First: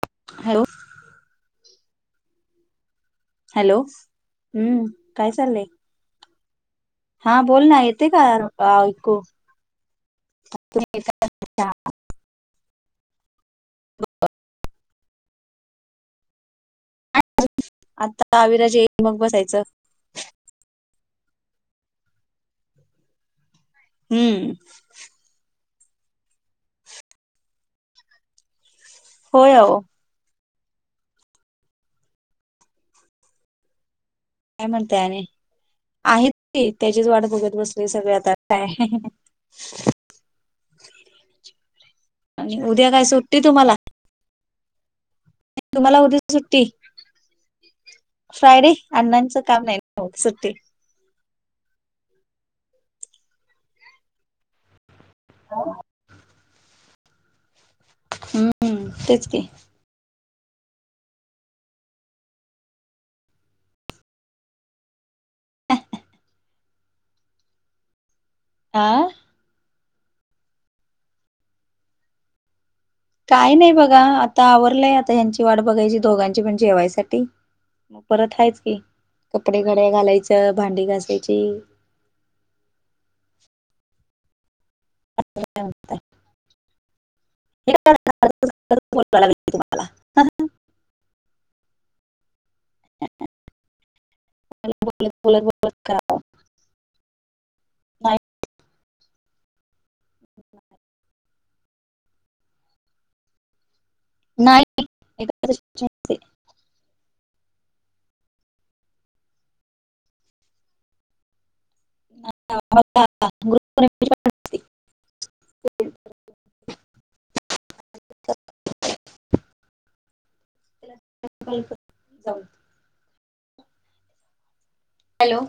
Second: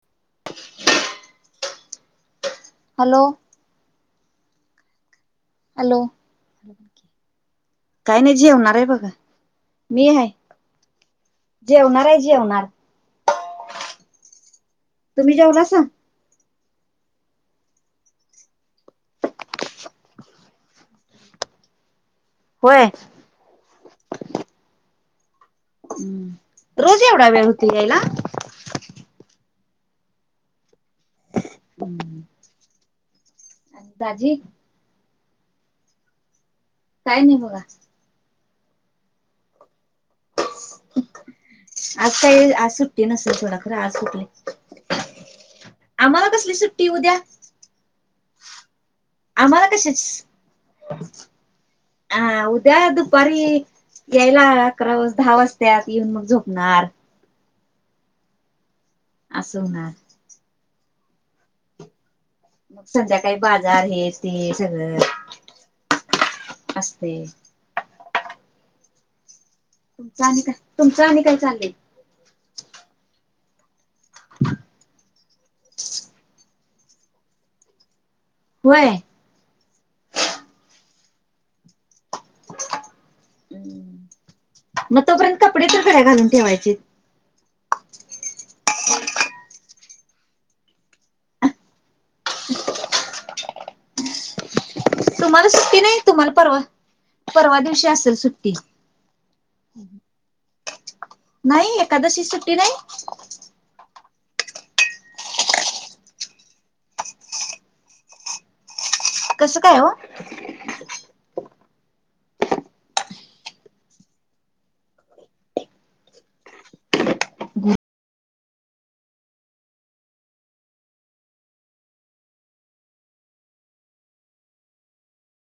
[inaudible] Hello. Hello हम्म काय चाललंय हॅलो हा बोल ना येते काय का नाही जेवणार आहे बघा आयकु मी हाय जेवणाराय जेवणार तुम्ही जेवलासा आता अविराज येईल की मग बसायचं. होय. हम्म हम्म रोज एवढा वेळ होतोय यायला होय ओ [unintelligible] आणि दाजी काय म्हणताय आणि आहेत की त्याचीच काय वाट नाही बघत बघा बसलोय सगळे आता काय आज काय आणि आज उद्या काय सुट्टी नसल तुला खर तुम्हाला आज कुठली. तुम्हाला उद्या आम्हाला कसली सुट्टी उद्या फ्रायडे अण्णांचं काम आम्हाला नाही ना मग सुट्टी कशाची हा उद्या दुपारी यायला अकरा वाज दहा वाजत्यात येऊन मग झोपणार. हम्म तेच की असं होणार मग संध्याकाळी बाजार हे ते सगळं आसतयच. आं झाली का? तुमचं आणि काय चाललय. काय नाही बघा आता आवरलंय आता ह्यांची वाट बघायची दोघांची पण जेवायसाठी म परत हायच की होय कपडे घड्या घालायचं, भांडी घासायची. मग तोपर्यंत कपडे तर घड्या घालून ठेवायचीत. [inaudible] बोलत बोलत तुम्हाला बोलत सुट्टी नाही करावं तुम्हाला परवा परवा दिवशी असलं नाही सुट्टी नाही एकादशी ची सुट्टी नाही. नाही एकादशीची कसं काय ओ? [inaudible] [unintelligible] जाऊ हॅलो.